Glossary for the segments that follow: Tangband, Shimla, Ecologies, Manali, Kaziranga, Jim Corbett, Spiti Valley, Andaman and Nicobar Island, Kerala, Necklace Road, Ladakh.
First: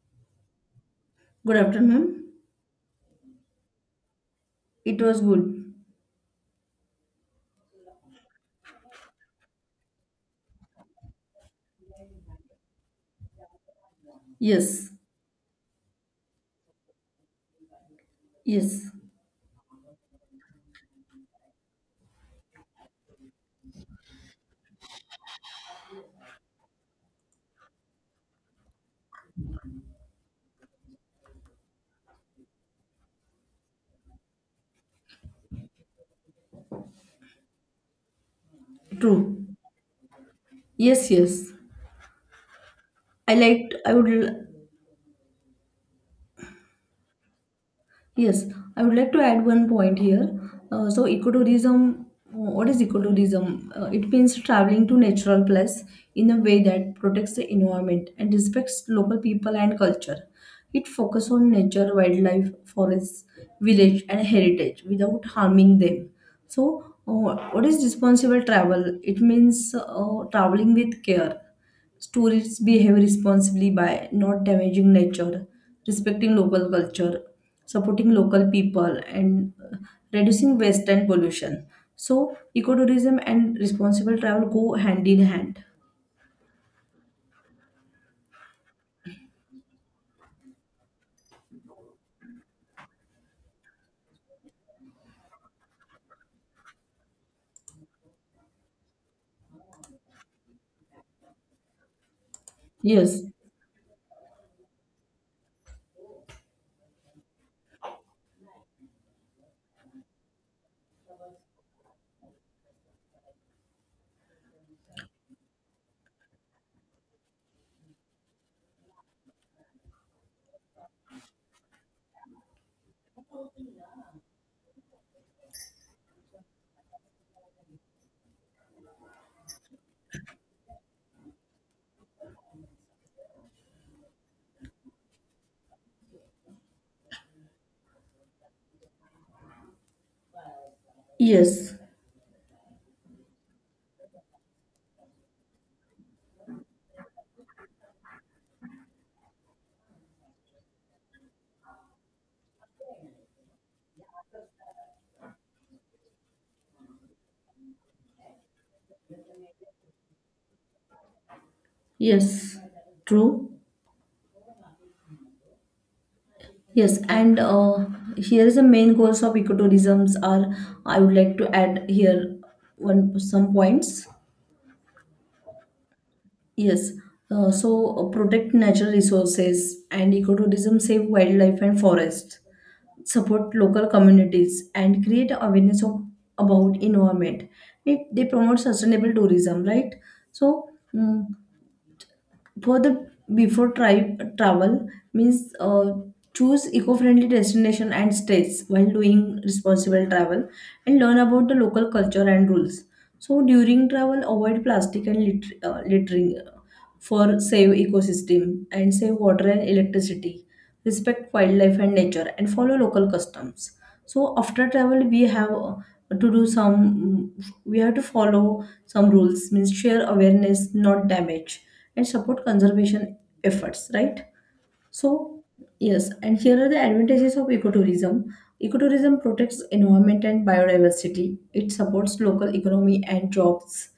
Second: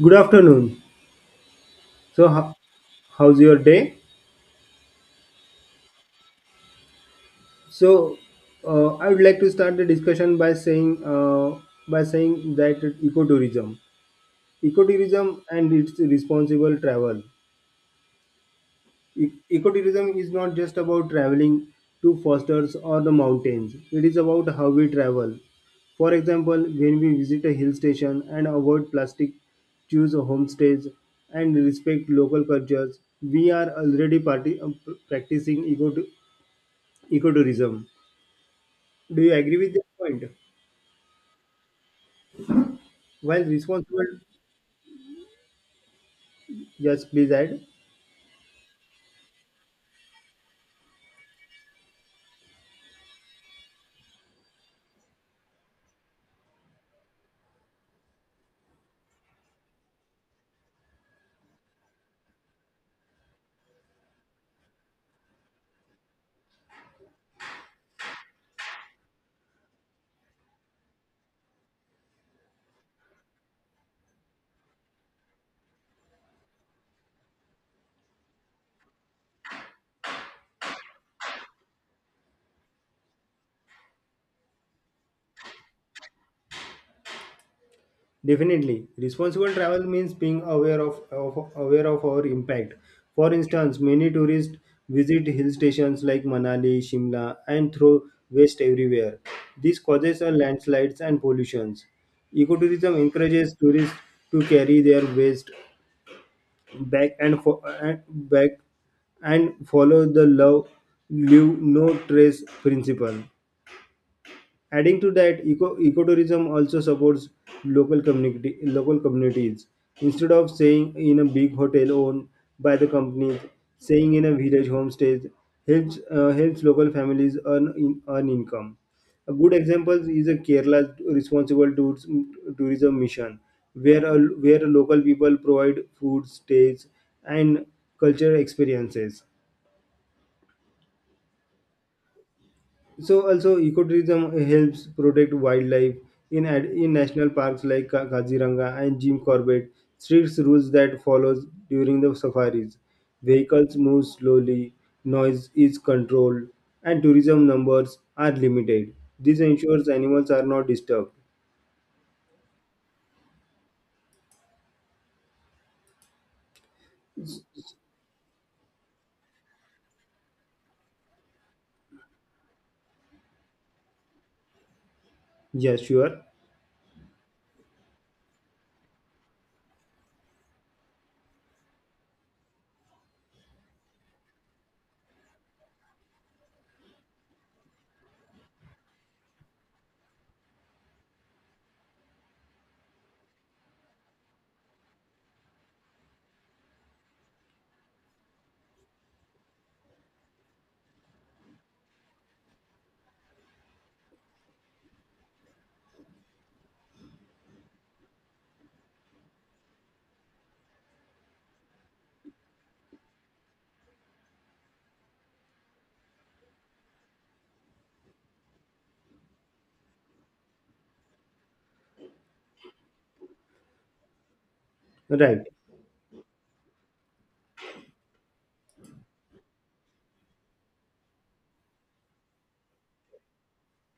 Good afternoon. Good So, afternoon. ho- How's your day? It was good. So, I would like to start the discussion by saying by saying that ecotourism, Yes. ecotourism and its responsible travel. Yes. Ecotourism is not just about traveling to forests or the mountains. It is about how we travel. For example, when we visit a hill station and avoid plastic, choose homestays, and respect local cultures, we are already practicing ecotourism. Do you True. agree with this point? Yes, yes. I While liked I responsible, would just please add. Yes, I would like to add one point here. So ecotourism, what is ecotourism? It means traveling to natural place in a way that protects the environment and respects local people and culture. It focuses on nature, wildlife, forests, village, and heritage without harming them. So, what is responsible travel? It means traveling with care. Tourists behave responsibly by not damaging nature, respecting local culture, supporting local people, and reducing waste and pollution. So, ecotourism and responsible travel go hand in hand. Definitely, responsible travel means being aware of our impact. For instance, many tourists visit hill stations like Manali, Shimla, and throw waste everywhere. This causes a landslides and pollutions. Ecotourism Yes, encourages tourists to carry their waste back and follow the love leave no trace principle. Adding to that, ecotourism also supports local communities. Instead of staying in a big hotel owned by the companies, staying in a village homestay helps helps local families earn income. A good example is a responsible tours, tourism mission, where where local people provide food, stays, and cultural experiences. yes, So also ecotourism helps protect wildlife in national parks like Kaziranga and Jim Corbett. Strict rules that follows during the safaris. Vehicles move slowly, noise is controlled, and tourism numbers are limited. This ensures animals are not disturbed. yes, true. Yes, and here is the main goals of ecotourisms are. I would like to add here one some points. Yeah, sure. Yes, so protect natural resources and ecotourism, save wildlife and forests, support local communities, and create awareness of, about environment. It, they promote sustainable tourism, right? So for the before travel means choose eco-friendly destination and stays while doing responsible travel, and learn about the local culture and rules. So during travel, avoid plastic and litter, littering for save ecosystem and save water and electricity, respect wildlife and nature and follow local customs. So after travel we have to do some, we have to follow some rules means share awareness, not damage and support conservation efforts, right? So, Right. yes, and here are the advantages of ecotourism. Ecotourism protects environment and biodiversity. It supports local economy and jobs,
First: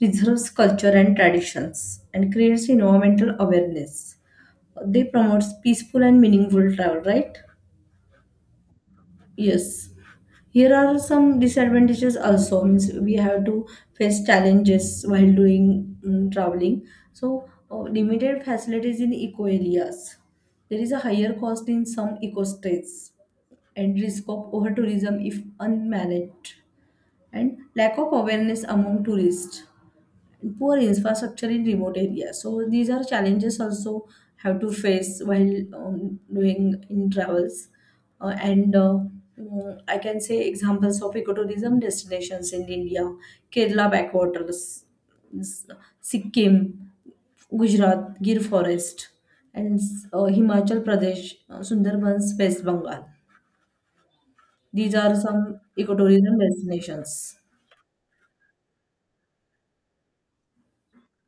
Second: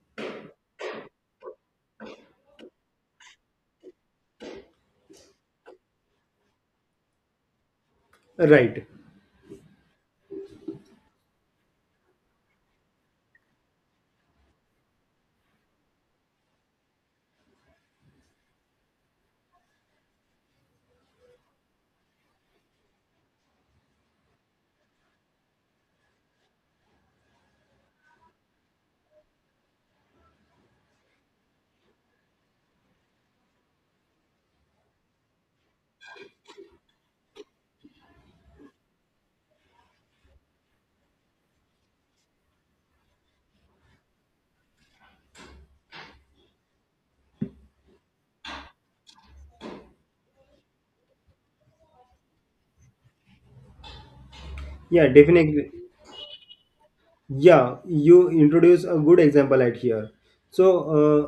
preserves culture and traditions, and creates environmental awareness. They promotes peaceful and meaningful travel, right? Right. Yes. Here are some disadvantages also. Means we have to face challenges while doing traveling. So limited facilities in eco areas. There is a higher cost in some eco states and risk of over tourism if unmanaged, and lack of awareness among tourists, poor infrastructure in remote areas. So these are challenges also have to face while doing in travels. Uh, and uh, I can say examples of ecotourism destinations in India: Kerala backwaters, S- Sikkim, Gujarat, Gir Forest, and Himachal Pradesh, Sundarbans, West Bengal. These Yeah, are some definitely. ecotourism destinations. Yeah, you introduce a good example right here. so uh,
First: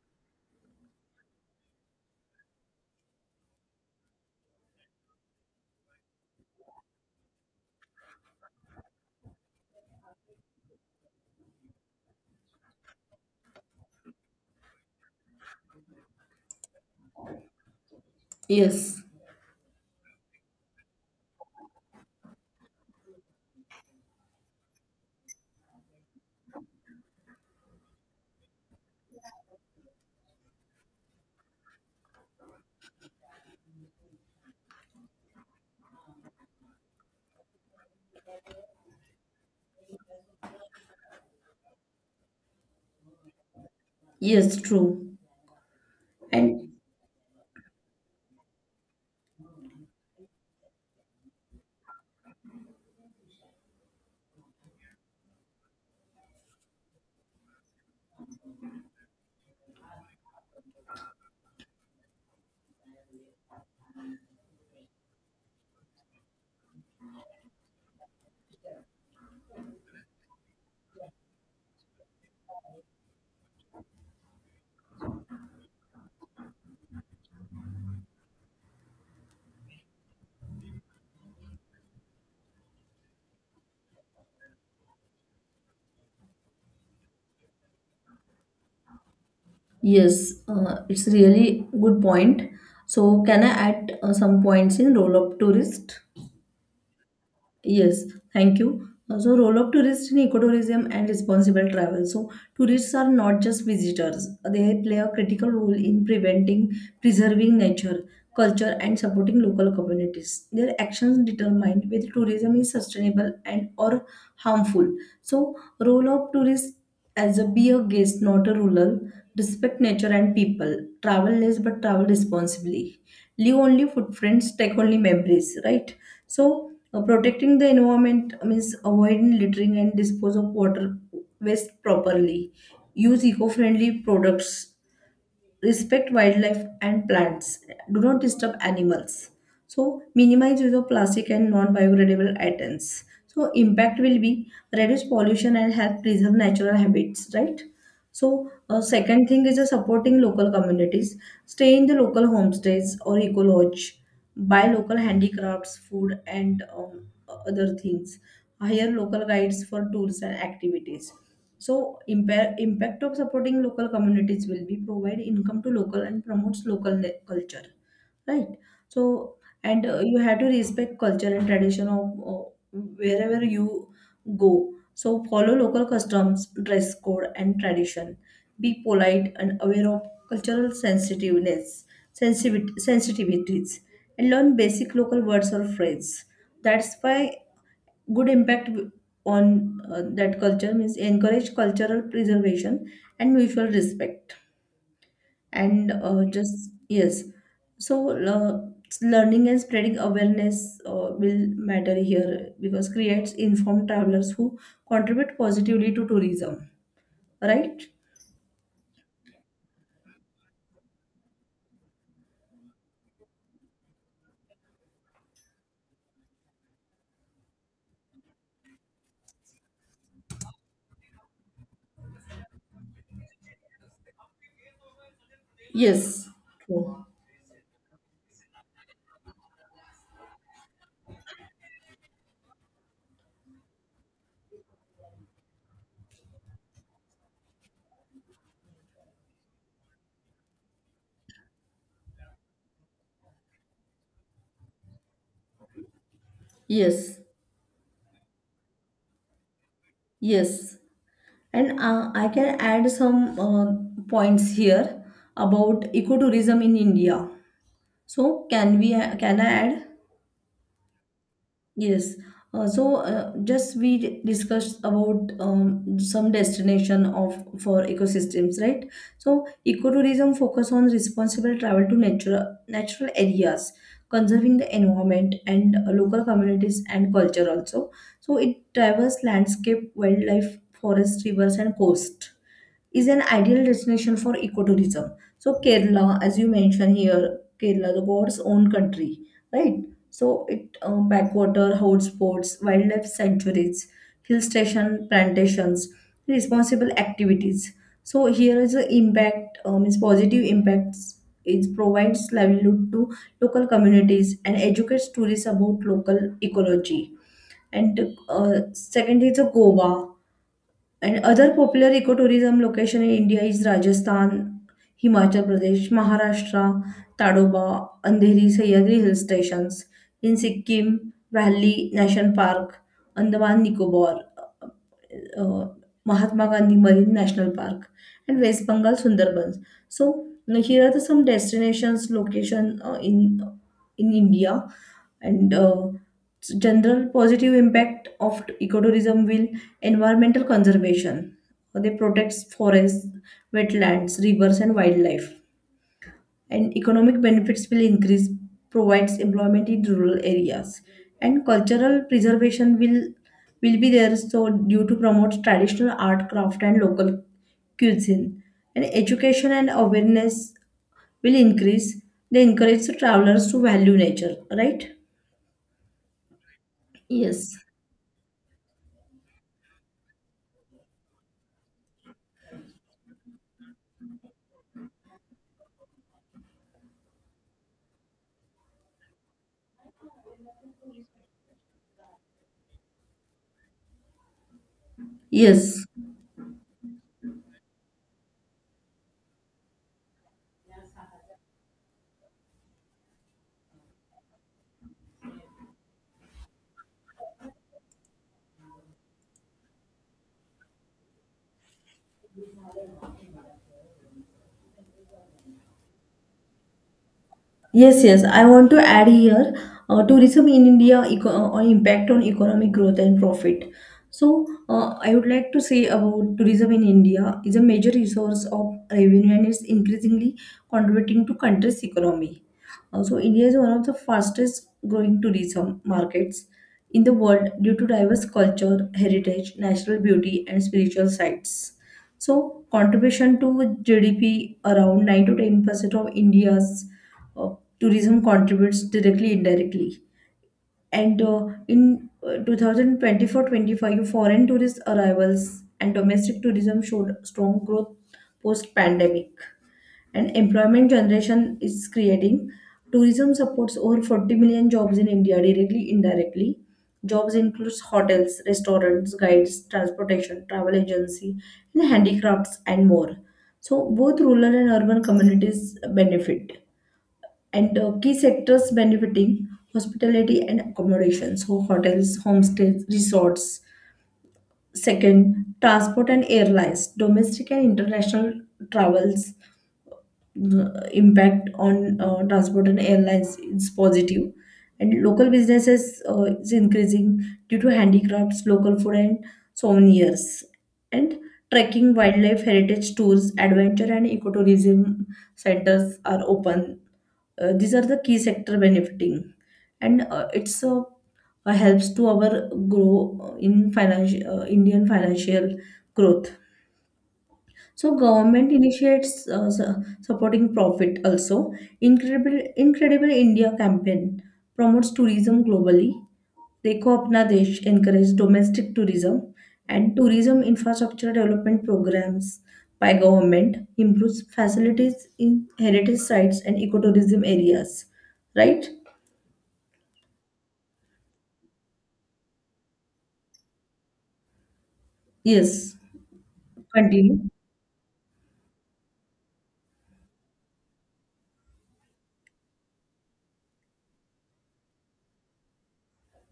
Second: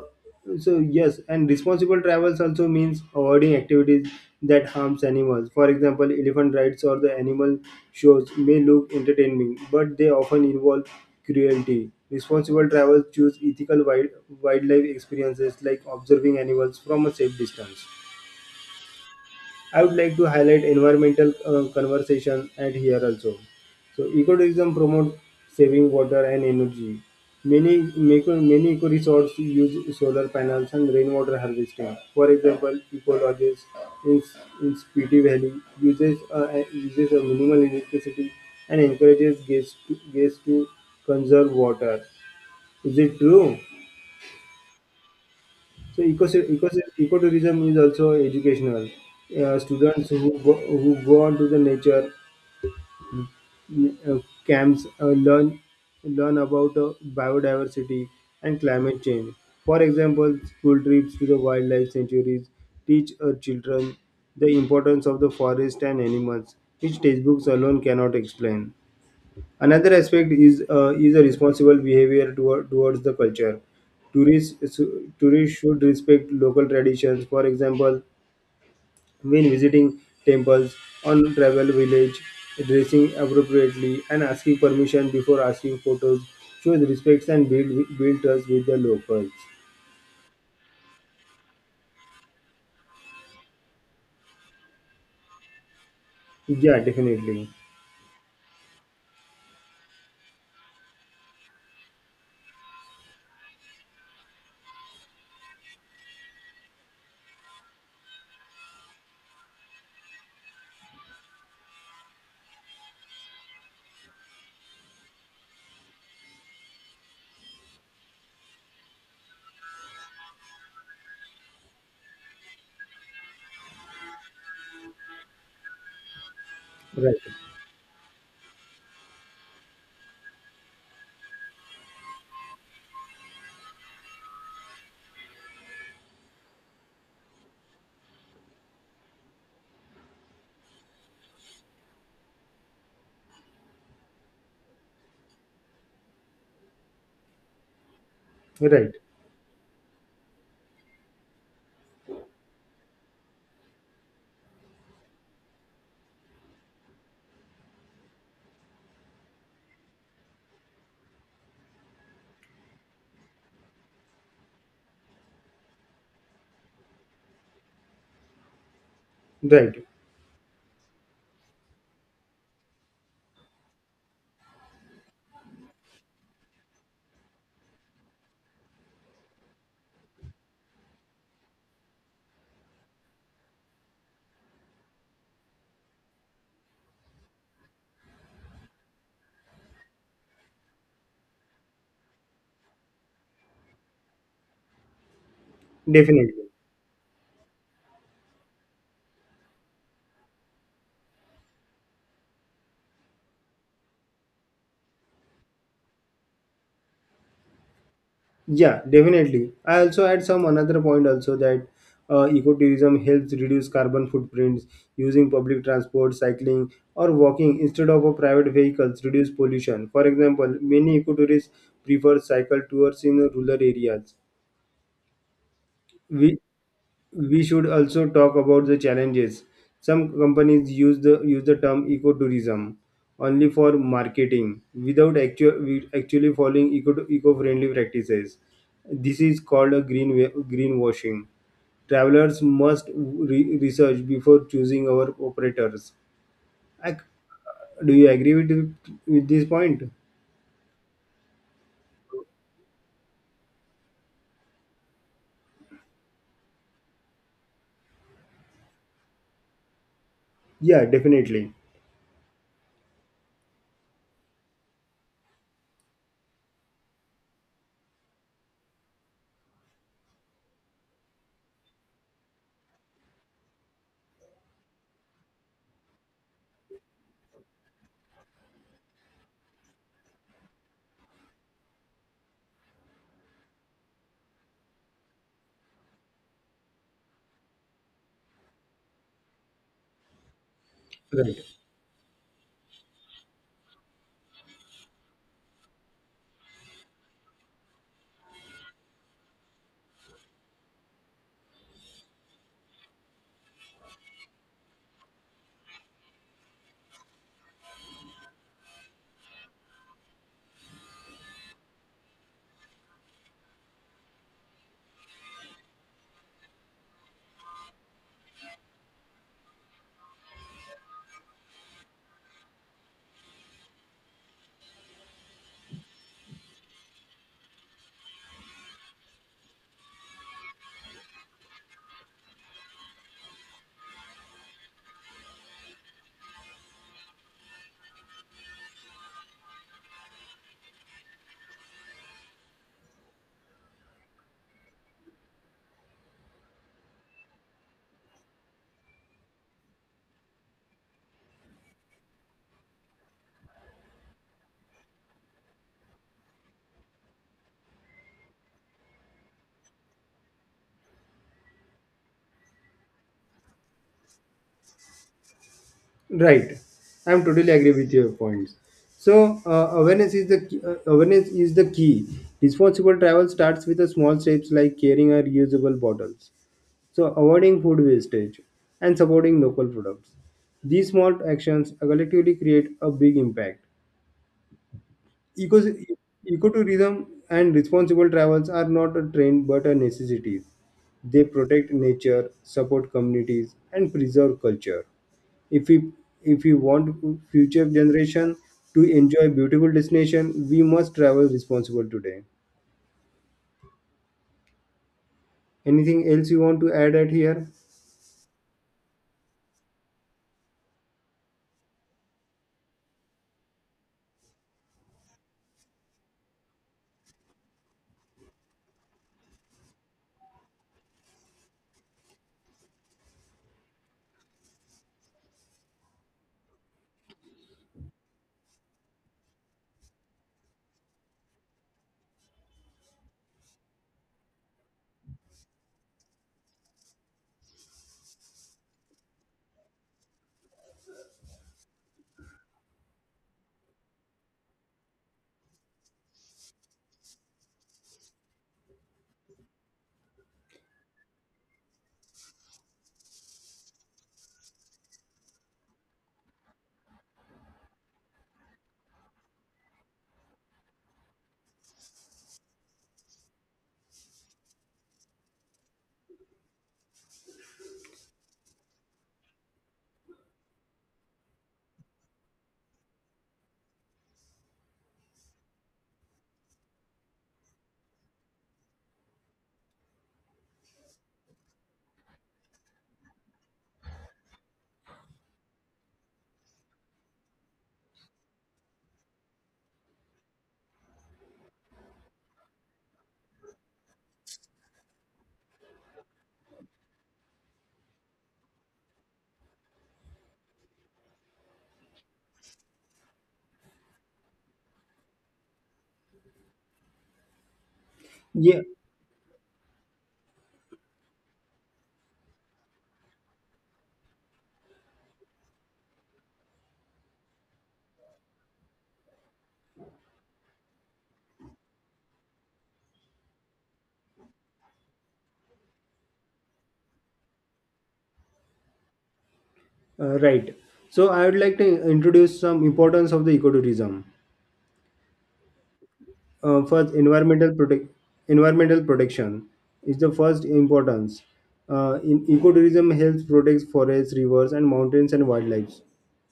so yes, and responsible travels also means avoiding activities that harms animals. For example, elephant rides or the animal shows may look entertaining, but they often involve cruelty. Responsible travels choose wildlife experiences like observing animals from a safe distance. Yes, I would like to highlight environmental conversation at here also. So ecotourism promotes saving water and energy. Many many eco resorts use solar panels and rainwater harvesting. For example, Ecologies in Spiti Valley uses a minimal electricity and encourages guests to conserve water. Is it true? yes, true. So And ecotourism is also educational. Uh, students who go, who go on to the nature uh, camps learn about biodiversity and climate change. For example, school trips to the wildlife sanctuaries teach our children the importance of the forest and animals, which textbooks alone cannot explain. Another aspect is a responsible behavior towards the culture. Tourists Tourists should respect local traditions. For example, when visiting temples on travel village, dressing appropriately and asking permission before asking photos shows respect and build trust with the locals. yes, it's really good point. So can I add some points in role of tourist? Yeah, definitely. Yes, thank you. So role of tourists in ecotourism and responsible travel. So tourists are not just visitors. They play a critical role in preserving nature, culture and supporting local communities. Their actions determine whether tourism is sustainable and or harmful. So role of tourists: as a be a guest, not a ruler. Respect nature and people. Travel less, but travel responsibly. Leave only footprints, take only memories, right? So, Right. protecting the environment means avoiding littering and dispose of water waste properly. Use eco friendly products, respect wildlife and plants, do not disturb animals, so minimize use of plastic and non-biodegradable items so impact will be reduce pollution and help preserve natural habits, right? So Right. second thing is supporting local communities. Stay in the local homestays or eco lodge, buy local handicrafts, food and other things, hire local guides for tours and activities. So impact of supporting local communities will be provide income to local and promotes local culture, right? So Right. and you have to respect culture and tradition of wherever you go. So follow local customs, dress code, and tradition. Be polite and aware of cultural sensitivities, and learn basic local words or phrases. That's why good impact on that culture means encourage cultural preservation and mutual respect and Definitely. just yes. So learning and spreading awareness will matter here because creates informed travelers who contribute positively to tourism, right? Yeah, definitely. I also add some another point also, that ecotourism helps reduce carbon footprints. Using public transport, cycling, or walking instead of a private vehicles reduce pollution. For example, many ecotourists prefer cycle tours in rural areas, Yes. whi- True. we should also talk about the challenges. Some companies use the term ecotourism only for marketing without actually following eco-friendly practices. This is called a greenwashing. Travelers must research before choosing our operators. Yes, Ac- do you agree with this point? yes. And I can add some points here about ecotourism in India. So can I add? Yeah, definitely. Yes. So just we discussed about some destination of for ecosystems, right? So ecotourism focus on responsible travel to natural areas, conserving the environment and local communities and culture also. So it travels landscape, wildlife, forest, rivers, and coast is an ideal destination for ecotourism. So Kerala, as you mentioned here, Kerala, the God's own country, right? So it Right. backwater, hotspots, wildlife sanctuaries, hill station plantations, responsible activities. So here is the impact, is positive impacts. It provides livelihood to local communities and educates tourists about local ecology. And second is the Goa. And other popular ecotourism location in India is Rajasthan, Himachal Pradesh, Maharashtra, Tadoba, Andheri, Sahyadri hill stations. In Sikkim, Valley National Park, Andaman Nicobar. uh, Mahatma Gandhi Marine National Park, and West Bengal Sundarbans. So now here are the some destinations location in India, and general positive impact of ecotourism will environmental conservation. They protect forests, wetlands, rivers, and wildlife, and economic benefits will increase, provides employment in rural areas, and cultural preservation will be there so due to promote traditional art craft and local cuisine, and education and awareness will increase, they encourage the travelers to value nature, right? Right, I'm totally Yes. agree with your points. So awareness is the key. Responsible travel starts with the small steps like carrying our reusable bottles, so avoiding food wastage, and supporting local products. These small actions collectively create a big impact. Ecos- Yes. e- Ecotourism and responsible travels are not a trend but a necessity. They protect nature, support communities, and preserve culture. If we if we want future generation to enjoy beautiful destination, we must travel responsible today. Anything else you want to add at here? Yes, yes. I want to add here tourism in India or impact on economic growth and profit. So, I would like to say about tourism in India is a major resource of revenue and is increasingly contributing to country's economy. So, India is one of the fastest growing tourism markets in the world due to diverse culture, heritage, natural beauty, and spiritual sites. So, contribution to GDP around 9 to 10% of India's uh, tourism contributes directly indirectly, and in 2024-25, foreign tourist arrivals and domestic tourism showed strong growth post pandemic, and employment generation is creating, tourism supports over 40 million jobs in India directly indirectly. Jobs includes hotels, restaurants, guides, transportation, travel agency, and handicrafts and more. So both rural and urban communities benefit. And key sectors benefiting: hospitality and accommodation, so hotels, homestays, resorts; second, transport and airlines, domestic and international travels. Impact on transport and airlines is positive, and local businesses is increasing due to handicrafts, local food and souvenirs, and trekking, wildlife, heritage tours, adventure and ecotourism centers are open. These are the key sector benefiting. And a helps to our grow in financial Indian financial growth. So government Yeah, initiates supporting profit also. Incredible India campaign promotes tourism globally. Dekho Apna Desh encourages domestic tourism and tourism infrastructure development programs by government improves facilities in heritage sites and ecotourism areas. Right? Right. So I would like to introduce some importance of the ecotourism. Yes. First Continue. environmental protect Environmental protection is the first importance. In Ecotourism helps protect forests, rivers and mountains and wildlife,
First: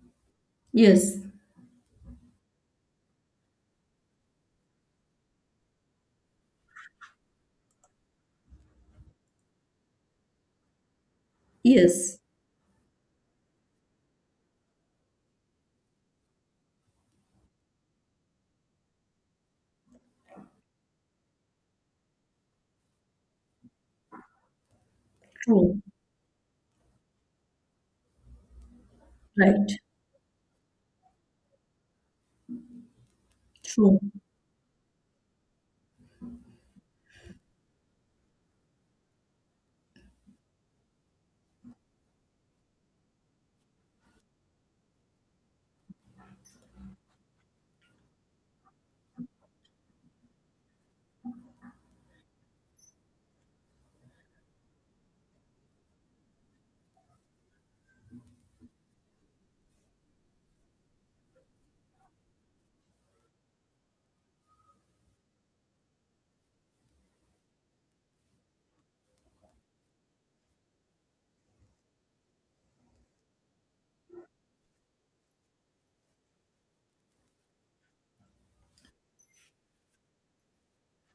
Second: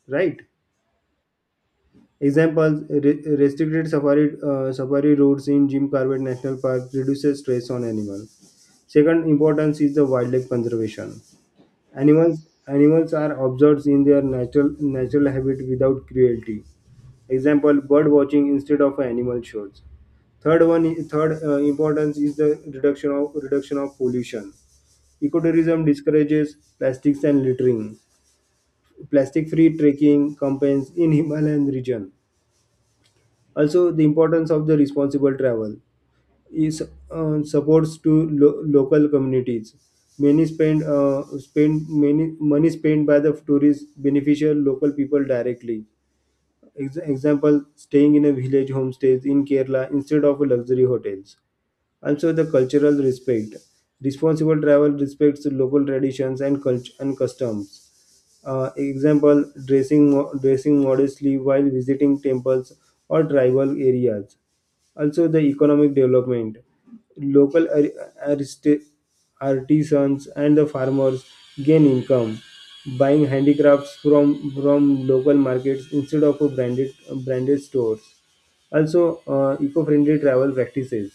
right? Yes. Examples: restricted safari safari routes in Jim Corbett National Park reduces stress on animals. Second importance is the wildlife conservation. Yes. Animals are observed in their natural habit without cruelty. Example: bird watching instead of animal shows. Third importance is the reduction of pollution. True. Ecotourism discourages plastics and littering. Right. Plastic-free trekking campaigns in Himalayan region. Also, True. the importance of the responsible travel is supports to local communities. Many spend spend many money spent by the tourists beneficial local people directly. Example: staying in a village homestays in Kerala instead of luxury hotels. Also, the cultural respect. Responsible travel respects local traditions and customs. Example, dressing modestly while visiting temples or tribal areas. Also, the economic development. Local artisans and the farmers gain income buying handicrafts from local markets instead of a branded branded stores. Also, eco-friendly travel practices.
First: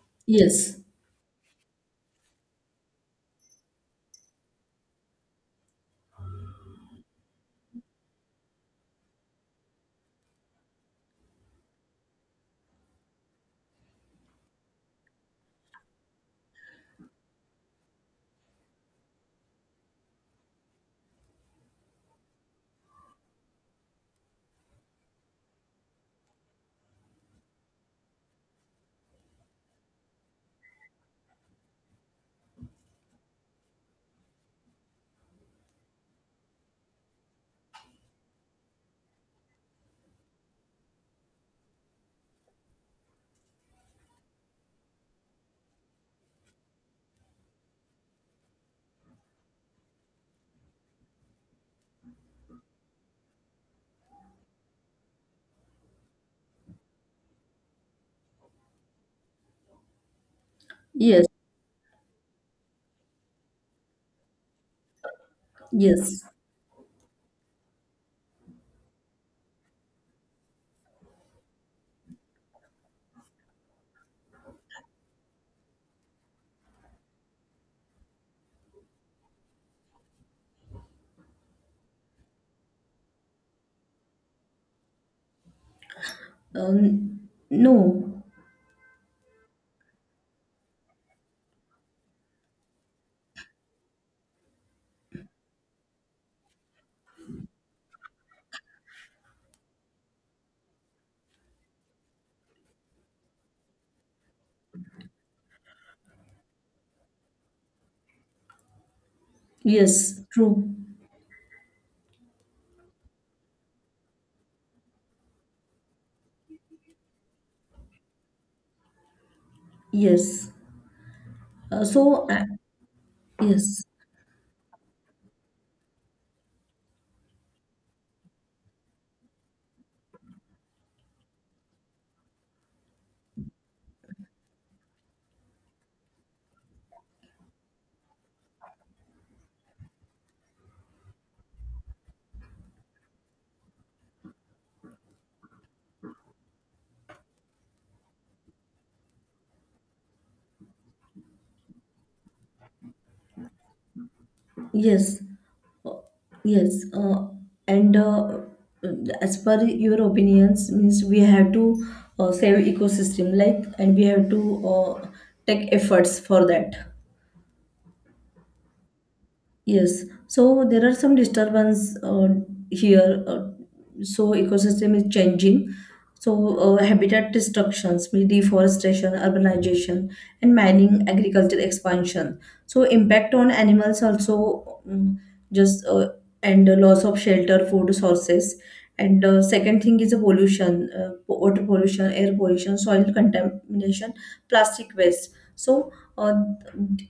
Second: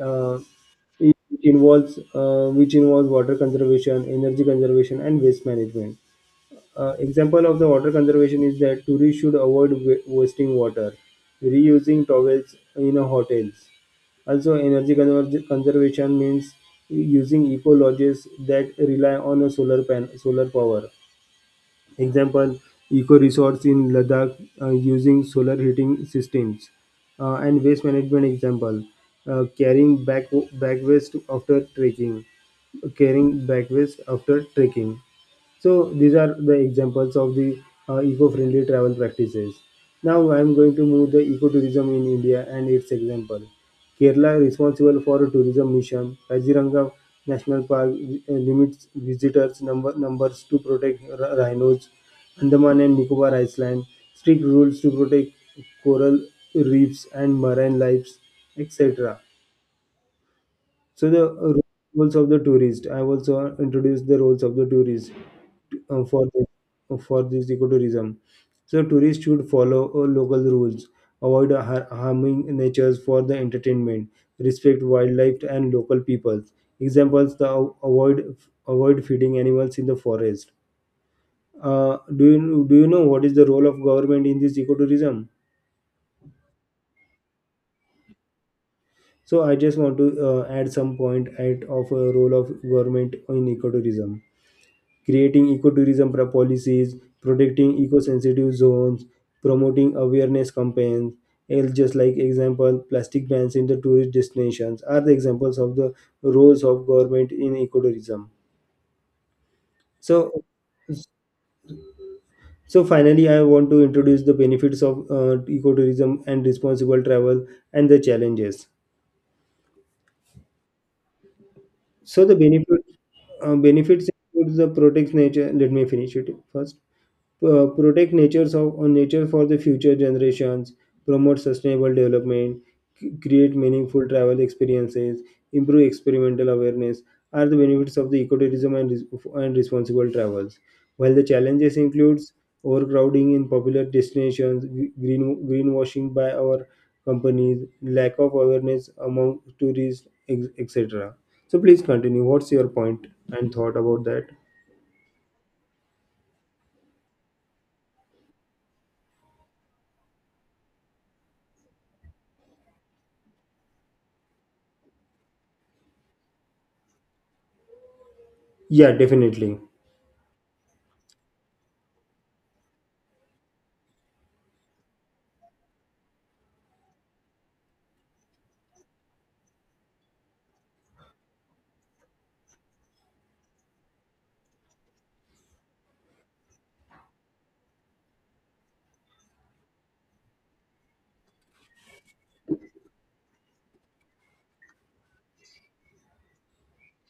Uh, Yes. it involves Which involves water conservation, energy conservation, and waste management. Example of the water conservation is that tourists should avoid wasting water, reusing towels in a hotels. Also, conservation means using eco lodges that rely on a solar power. Example: eco resorts in Ladakh using solar heating systems. And waste management example: carrying back back waste after trekking, carrying back waste after trekking. So these are the examples of the eco-friendly travel practices. Now I am going to move the ecotourism in India and its example. Kerala responsible for tourism mission. Kaziranga National Park limits visitors number numbers to protect rhinos. Andaman and Nicobar Island strict rules to protect coral reefs and marine lives, etc. So Yes. the roles of the tourist. I have also introduced the roles of the tourist uh, Yes. for this, for this ecotourism. So tourists should follow local rules, avoid harming nature for the entertainment, respect wildlife and local peoples. Examples: the av- avoid avoid feeding animals in the forest. Do you know what is the role of government in this ecotourism? No. So I just want to add some point at of a role of government in ecotourism. Creating ecotourism policies, protecting eco-sensitive zones, promoting awareness campaigns. And just like example, plastic bans in the tourist destinations are the examples of the roles of government in ecotourism. Yes. So, True. so finally, I want to introduce the benefits of ecotourism and responsible travel and the challenges. Yes. Uh, So so the uh, yes. benefits include the protects nature. Let me finish it first. Protect natures of on nature for the future generations, promote sustainable development, create meaningful travel experiences, improve experimental awareness are the benefits of the ecotourism and, and responsible travels, while the challenges includes overcrowding in popular destinations, greenwashing by our companies, lack of awareness among tourists, etc. So please continue what's your point and thought about that. Yes. Uh, yes. And as per your opinions, means we have to save ecosystem, like, and we have to take efforts for that. Yeah, definitely. Yes, so there are some disturbance here. So ecosystem is changing. So habitat destructions, mean deforestation, urbanization, and mining, agriculture expansion. So impact on animals also just and the loss of shelter, food sources. And second thing is the pollution, water pollution, air pollution, soil contamination, plastic waste. So uh,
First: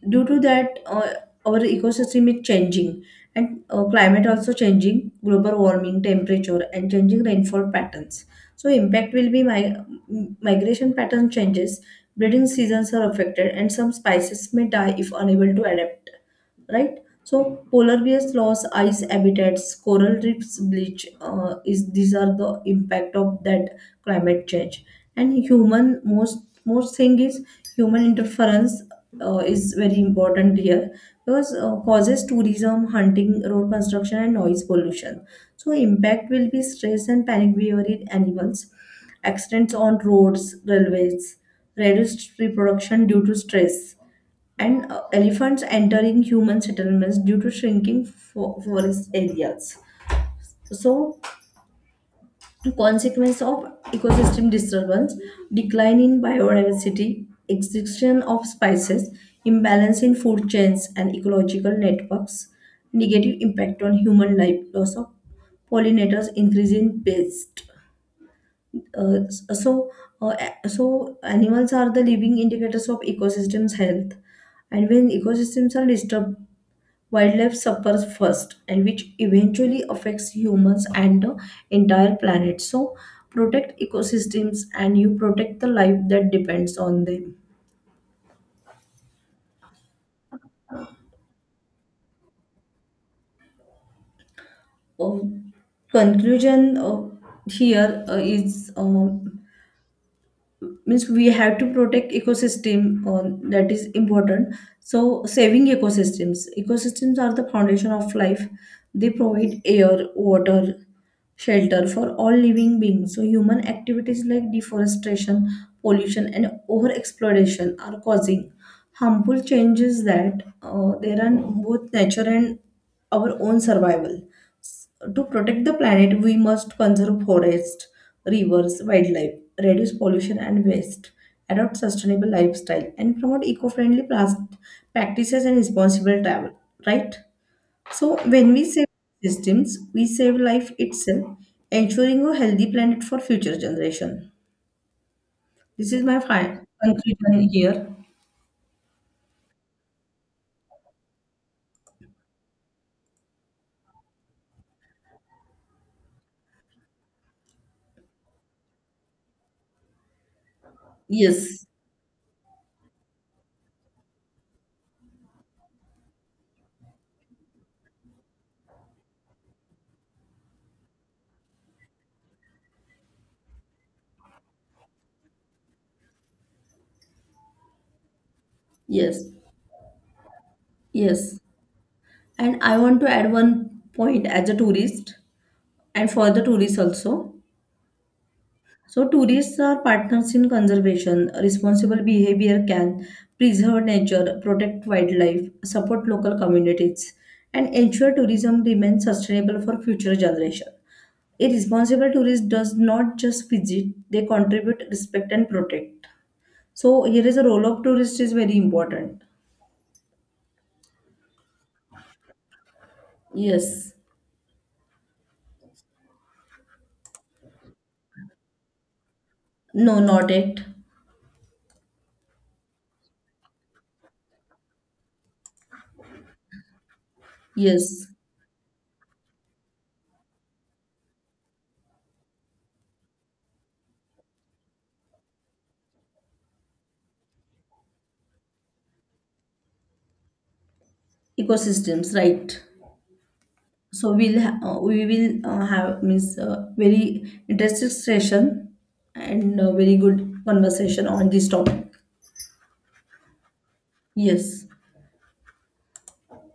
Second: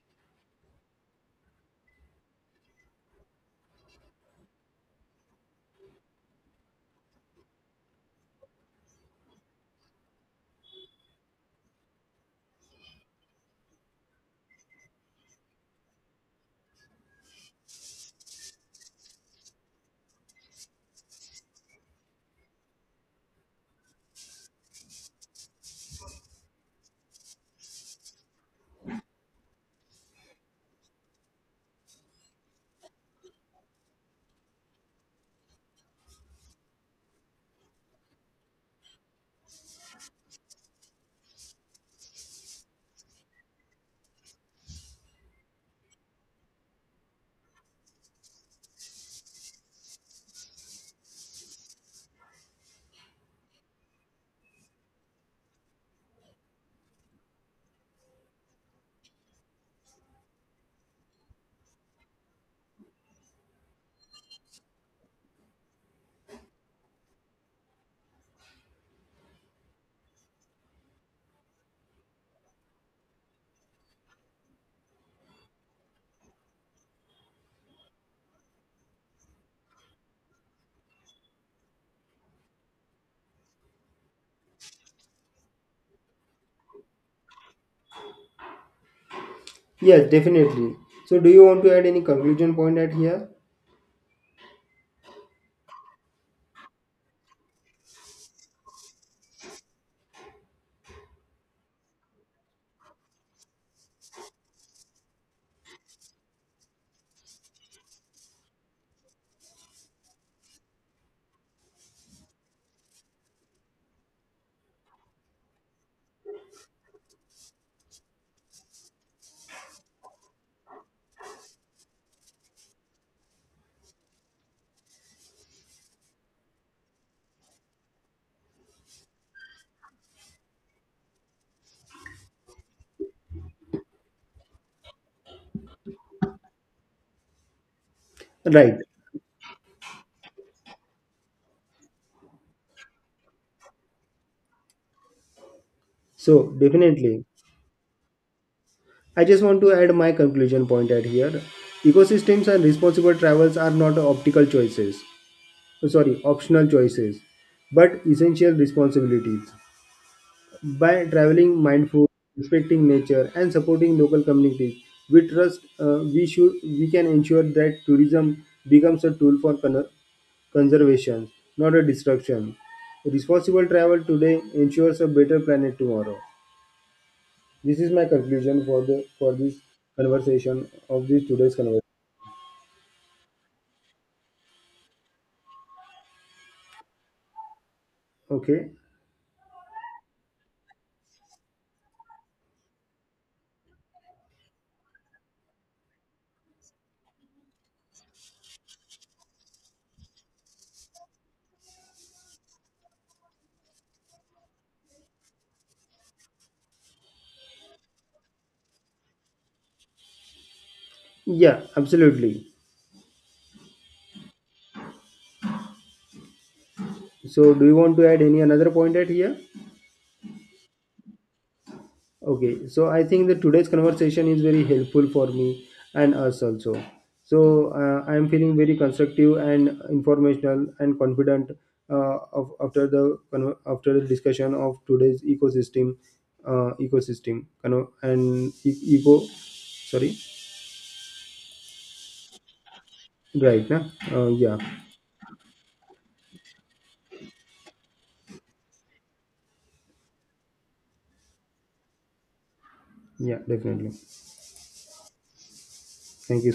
due to that, our ecosystem is changing, and climate also changing, global warming temperature and changing rainfall patterns, so impact will be my migration pattern changes, breeding seasons are affected, and some species may die if unable to adapt, right? So polar bears loss ice habitats, coral reefs bleach. Is these are the impact of that climate change. And human most thing is human interference is very important here because causes tourism, hunting, road construction, and noise pollution. So impact will be stress and panic behavior in animals, accidents on roads, railways, reduced reproduction due to stress, and elephants entering human settlements due to shrinking forest areas. So, consequence of ecosystem disturbance: decline in biodiversity, extinction of species, imbalance in food chains and ecological networks, negative impact on human life, loss of pollinators, increase in pest. Uh, so, uh, so animals are the living indicators of ecosystems' health, and when ecosystems are disturbed wildlife suffers first and which eventually affects humans and the entire planet. So protect ecosystems and you protect the life that depends on them. Yes, definitely. So, do you want to add any conclusion point at here? Uh, Conclusion uh, here is, means we have to protect ecosystem, uh, that is important. So saving ecosystems are the foundation of life, they provide air, water, shelter for all living beings. So, human activities like deforestation, pollution, and overexploitation are causing harmful changes that there are both nature and our own survival. S- To protect the planet, we must conserve forests, rivers, wildlife, reduce pollution and waste, adopt sustainable lifestyle, and promote eco-friendly practices and responsible travel. Right? So when we Right. save systems, we save life itself, ensuring a healthy planet for future generation. This is my So, final definitely. conclusion here. I just want to add my conclusion point at here. Ecosystems and responsible travels are not optical choices, sorry, optional choices, but essential responsibilities. By traveling Yes, mindful, respecting nature, and supporting local communities, we trust we should we can ensure that tourism becomes a tool for conservation, not a destruction. Responsible travel today ensures a better planet tomorrow. This is my conclusion for the yes, for this conversation of this yes. today's conversation. And I want to add one point as a tourist and for the tourists also. Okay. So, tourists are partners in conservation. Responsible behavior can preserve nature, protect wildlife, support local communities, and ensure tourism remains sustainable for future generations. A responsible tourist does not just visit, they contribute, respect, and protect. So, here is a role of tourist is very important. Yeah, absolutely. Yes. So, do you want to add any another point at here? No, not it. Okay, so I think that today's conversation is very helpful for me and us also. So Yes. I am feeling very constructive and informational and confident after the after the discussion of today's ecosystem, ecosystem, you know, and eco. Sorry, Ecosystems, right. right? Nah? So, Uh, we'll yeah, we will have means very interesting session and very good conversation on this topic. yeah, definitely. Yes. Thank you